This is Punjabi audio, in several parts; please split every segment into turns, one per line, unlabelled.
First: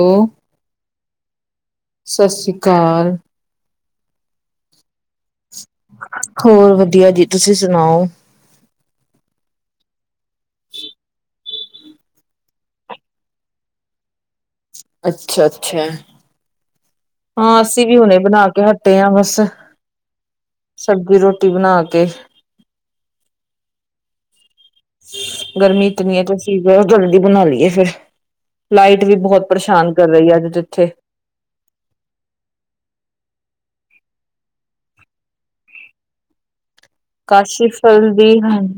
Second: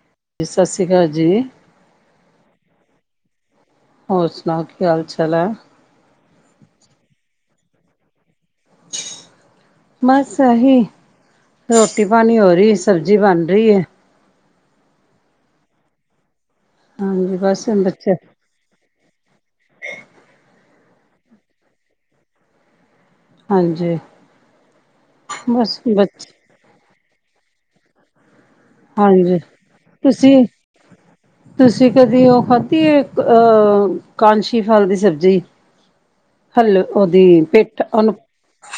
ਉਹ
ਜੀ ਸਤਿ ਸ਼੍ਰੀ ਅਕਾਲ ਜੀ।
ਸਤਿ ਸ਼੍ਰੀ ਅਕਾਲ
ਹੋਰ ਸੁਣਾਓ ਕੀ ਹਾਲ ਚਾਲ ਐ?
ਹੋਰ ਵਧੀਆ ਜੀ, ਤੁਸੀਂ ਸੁਣਾਓ?
ਬਸ ਐਹੀ, ਰੋਟੀ ਪਾਣੀ ਹੋ ਰੀ ਸਬਜ਼ੀ ਬਣ ਰੀ ਐ।
ਅੱਛਾ-ਅੱਛਾ,
ਹਾਂਜੀ
ਹਾਂ
ਬਸ
ਅਸੀਂ ਵੀ
ਬੱਚੇ
ਹੁਣੇ ਬਣਾ ਕੇ ਹਟੇ ਆ ਬਸ ਸਬਜ਼ੀ ਰੋਟੀ ਬਣਾ ਕੇ
ਹਾਂਜੀ। ਬਸ
ਗਰਮੀ ਇਤਨੀ ਹੈ
ਬੱਚੇ
ਤਾਂ ਚੀਜ਼ ਮੈਂ ਕੇਹਾ, ਜਲਦੀ ਬਣਾ ਲਈਏ ਫਿਰ ਲਾਈਟ ਵੀ
ਹਾਂਜੀ
ਬਹੁਤ ਪਰੇਸ਼ਾਨ ਕਰ ਰਹੀ ਹੈ
ਤੁਸੀਂ
ਅੱਜ ਤੇ ਈਥੇ
ਤੁਸੀਂ ਕਦੀ ਉਹ ਖਾਧੀ ਹੈ, ਅਹ ਕਾਂਸ਼ੀ ਫਲ ਦੀ ਸਬਜ਼ੀ ਹੱਲ ਉਹਦੀ
ਕਾਸ਼ੀ
ਪੇਠਾ
ਫਲ
ਉਹਨੂੰ
ਦੀ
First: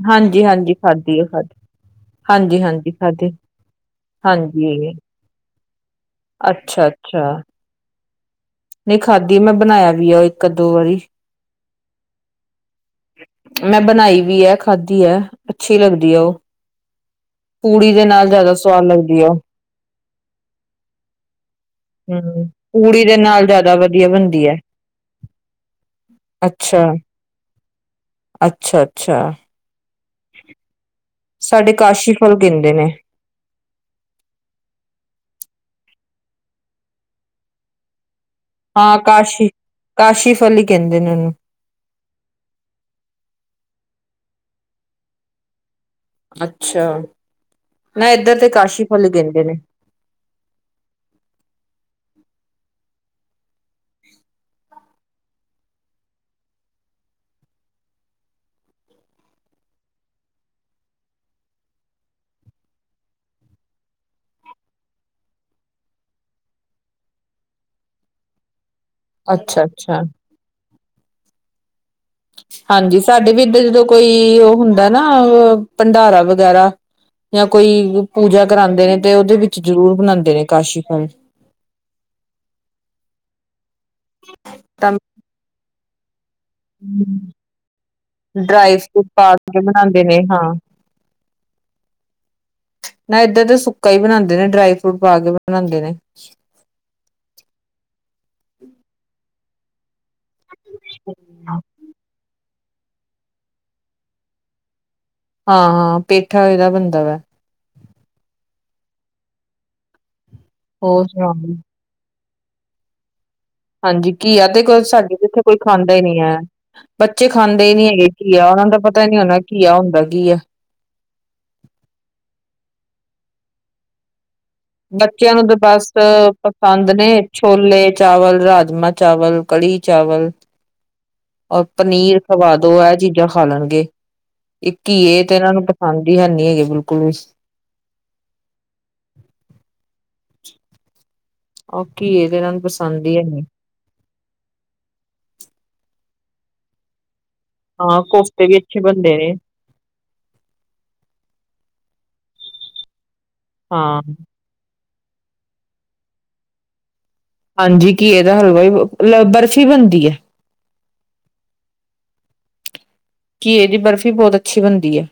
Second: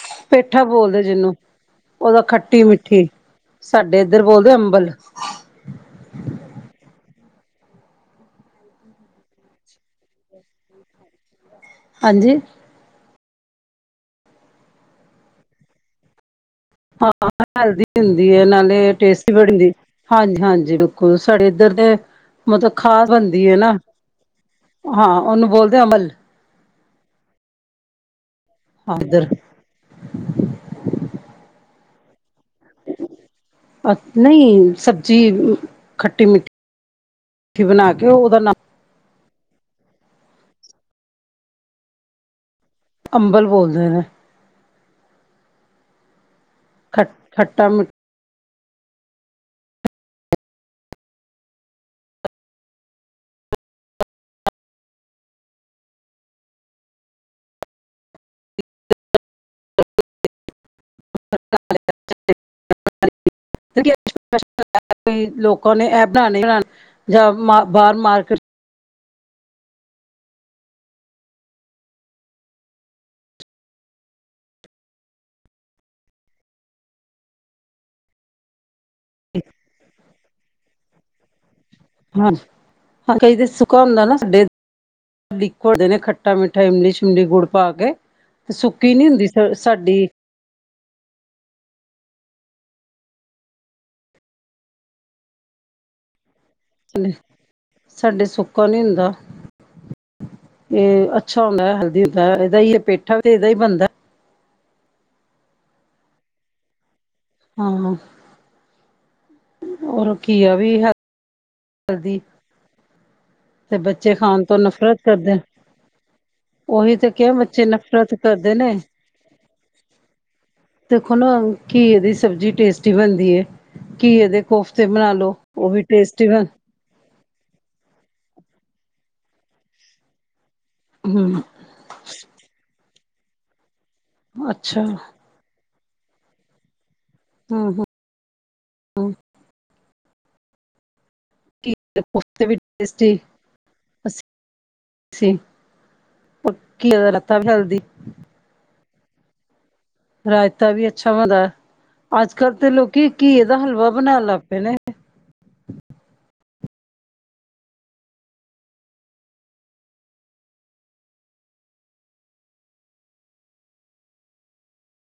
ਹਾਂਜੀ
ਪੇਠਾ
ਹਾਂਜੀ
ਬੋਲਦੇ
ਖਾਧੀ ਹੈ
ਜਿਹਨੂੰ
ਖਾਧੀ
ਉਹਦਾ
ਹਾਂਜੀ
ਖੱਟੀ
ਹਾਂਜੀ
ਮਿੱਠੀ
ਖਾਧੀ
ਸਾਡੇ ਇੱਧਰ ਬੋਲਦੇ ਅੰਬਲ
ਅੱਛਾ-ਅੱਛਾ ਨਹੀਂ ਖਾਧੀ ਮੈਂ ਬਣਾਇਆ ਵੀ ਆ ਇੱਕ ਦੋ ਵਾਰੀ
ਹਾਂਜੀ
ਮੈਂ ਬਣਾਈ ਵੀ ਹੈ ਖਾਧੀ ਹੈ ਅੱਛੀ ਲੱਗਦੀ ਹੈ ਉਹ
ਹਾਂ, ਹੈਲਦੀ
ਪੂੜੀ ਦੇ ਨਾਲ
ਹੁੰਦੀ ਹੈ।
ਜ਼ਿਆਦਾ ਸਵਾਦ
ਨਾਲੇ
ਲੱਗਦੀ ਆ
ਟੇਸਟੀ ਬੜੀ ਹੁੰਦੀ। ਹਾਂਜੀ, ਹਾਂਜੀ ਬਿਲਕੁਲ ਸਾਡੇ ਇੱਧਰ ਦੇ
ਹੂੰ।
ਮਤਲਬ
ਪੂੜੀ
ਖਾਸ
ਦੇ ਨਾਲ
ਬਣਦੀ ਹੈ। ਹੈਨਾ,
ਜ਼ਿਆਦਾ ਵਧੀਆ ਬਣਦੀ ਐ।
ਹਾਂ ਉਹਨੂੰ ਬੋਲਦੇ ਅਮਲ।
ਅੱਛਾ, ਅੱਛਾ-
ਹਾਂ
ਅੱਛਾ
ਇੱਧਰ
ਸਾਡੇ ਕਾਸ਼ੀ ਫਲ ਕਹਿੰਦੇ ਨੇ।
ਨਹੀਂ, ਸਬਜ਼ੀ ਖੱਟੀ ਮਿੱਠੀ। ਕਿ, ਬਣਾ ਕੇ ਉਹਦਾ ਨਾ
ਹਾਂ, ਕਾਸ਼ੀ, ਕਾਸ਼ੀ ਫਲ ਹੀ ਕਹਿੰਦੇ ਨੇ, ਉਹਨੂੰ
ਅੰਬਲ ਬੋਲਦੇ ਨੇ।
ਅੱਛਾ,
ਖ ਖੱਟਾ ਮਿੱਠਾ
ਨਾ ਇੱਧਰ 'ਤੇ ਕਾਸ਼ੀ ਫ਼ਲ ਕਹਿੰਦੇ ਨੇ।
[inaudible]
[inaudible]
[unintelligible] ਲੋਕਾਂ ਨੇ ਏ ਬਨਾਣਾ ਹੀ ਬਨਾਣਾ ਜਾਂ ਬਾਰ ਮਾਰਕੀਟ।
ਅੱਛਾ, ਅੱਛਾ ਹਾਂਜੀ, ਸਾਡੇ ਵੀ ਇੱਧਰ ਜਦੋਂ ਕੋਈ, ਉਹ ਹੁੰਦਾ ਨਾ ਭੰਡਾਰਾ ਵਗੈਰਾ। ਜਾਂ ਕੋਈ ਪੂਜਾ ਕਰਾਉਂਦੇ ਨੇ, ਤੇ ਉਹਦੇ ਵਿੱਚ ਜ਼ਰੂਰ ਬਣਾਉਂਦੇ ਨੇ ਕਾਸ਼ੀ ਫ਼ਲ।
ਹਾਂਜੀ, ਹਾਂ ਕਈ 'ਤੇ ਸੁੱਕਾ ਹੁੰਦਾ ਨਾ, ਸਾਡੇ
ਤਾਂ
ਲਿਕੁਇਡ ਹੁਂਦੇ ਨੇ ਖਟੇ - ਖੱਟਾ -ਮਿੱਠਾ, ਇਮਲੀ- ਸ਼ਿਮਲੀ, ਗੁੜ ਪਾ ਕੇ
ਡਰਾਈ
ਸੁੱਕੀ
ਫਰੂਟ
ਨੀ ਹੁੰਦੀ
ਪਾ ਕੇ ਬਣਾਂਦੇ
ਸਾਡੀ।
ਨੇ [inaudible] ਨਾ ਇਧਰ ਤਾਂ ਸੁੱਕਾ ਹੀ ਬਣਾਉਂਦੇ ਨੇ, ਡਰਾਈ ਫਰੂਟ ਪਾ ਕੇ ਬਣਾਉਂਦੇ ਨੇ।
ਹੂ, ਸਾਡੇ ਸੁੱਕਾ ਨੀ ਹੁੰਦਾ। ਇਹ ਅੱਛਾ ਹੁੰਦਾ, ਹੈਲਦੀ ਹੁੰਦਾ, ਇਹਦਾ ਹੀ ਏ, ਪੇਠਾ ਵੀ 'ਤੇ ਇਹਦਾ ਹੀ ਬਣਦਾ।
ਹਾਂ ਹਾਂ, ਪੇਠਾ ਇਹਦਾ ਬਣਦਾ ਵਾ।
ਹਾਂ ਔਰ ਉਹ ਘਿਆ ਵੀ।
ਹੋਰ ਸੁਣਾਓ ਜੀ।
ਕਰਦੀ
ਹਾਂਜੀ, ਘਿਆ 'ਤੇ ਕੋਈ ਸਾਡੇ ਇੱਥੇ ਕੋਈ ਖਾਂਦਾ ਹੀ ਨਹੀਂ ਏ,
ਉਹੀ ਤੇ
ਬੱਚੇ
ਕਿਹਾ
ਖਾਂਦੇ ਹੀ ਨਹੀਂ ਹੈਗੇ।
ਨਫ਼ਰਤ
ਘਿਆ ਦਾ ਤਾਂ
ਕਰਦੇ
ਉਹਨਾ
ਨੇ
ਦਾ ਪਤਾ ਹੀ ਨਹੀਂ ਹੋਣਾ। ਘਿਆ ਹੁੰਦਾ ਕੀ ਹੈ?
ਦੇਖੋ ਨਾ ਘੀਏ ਦੀ ਸਬਜ਼ੀ ਟੇਸਟੀ ਬਣਦੀ ਏ, ਘਿਏ ਦੇ ਕੋਫ਼ -
ਬੱਚਿਆਂ ਨੂੰ 'ਤੇ ਬਸ- ਪਸੰਦ ਨੇ, ਛੋਲੇ ਚਾਵਲ, ਰਾਜਮਾ ਚਾਵਲ, ਕੜੀ ਚਾਵਲ।
ਹੂ
ਔਰ ਪਨੀਰ ਖਵਾ ਦੋ, ਇਹ ਚੀਜ਼ਾਂ ਖਾ ਲੈਣਗੇ, ਇੱਕ
ਅੱਛਾ
ਘੀਏ- ਇੱਕ ਤੇ ਇਹਨਾਂ ਨੂੰ ਪਸੰਦ ਹੀ ਹੈਨੀ ਬਿਲਕੁਲ ਵੀ।
ਹੂੰ, ਹੂੰ
[inaudible]
ਇੱਕ
ਉਹ
ਤੇ
ਘੀਏ
ਕੋਫ਼ਤੇ
ਇਹਨਾਂ
ਵੀ
ਨੂੰ ਪਸੰਦ ਹੀ
ਟੇਸਟੀ।
ਹੈਨੀ
ਅੱ ਪੱਕੀ ਉਹਦਾ [unintelligible]
ਹਾਂ, ਕੋਫਤੇ ਵੀ ਅੱਛੇ ਬਣਦੇ ਨੇ।
ਰਾਇਤਾ ਵੀ ਅੱਛਾ ਭਲਾ ਏ, ਅੱਜ ਕੱਲ 'ਤੇ ਲੋਕੀ ਘੀਏ ਦਾ ਹਲਵਾ
ਹਾਂ
ਬਣਾਉਣ ਲੱਗ ਪਏ ਨੇ।
ਹਾਂਜੀ, ਘੀਏ ਦਾ ਹਲਵਾ ਵੀ, ਬਰਫ਼ ਬਣਦੀ ਏ। ਘੀਏ ਦੀ ਬਰਫ਼ੀ ਬਹੁਤ ਅੱਛੀ ਬਣਦੀ ਏ।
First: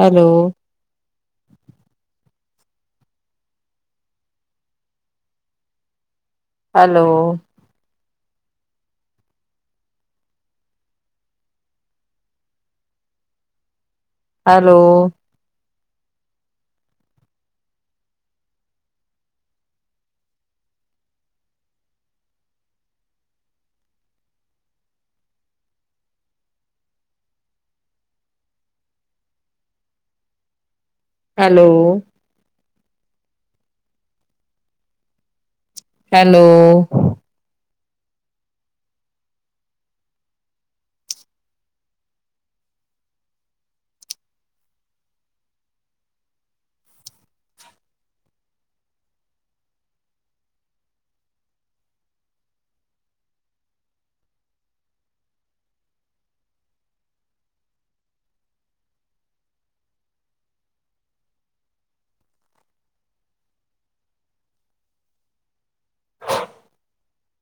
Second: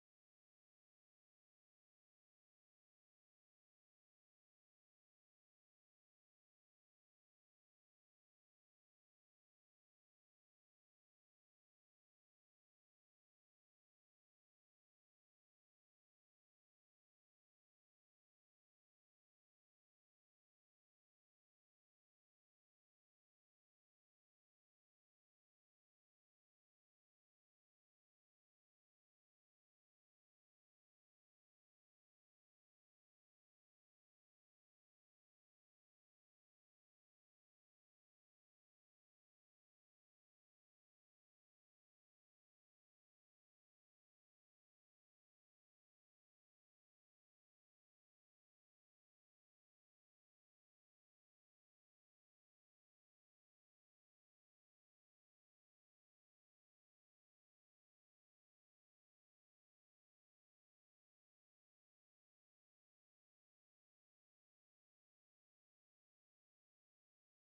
Hello. Hello hello hello hello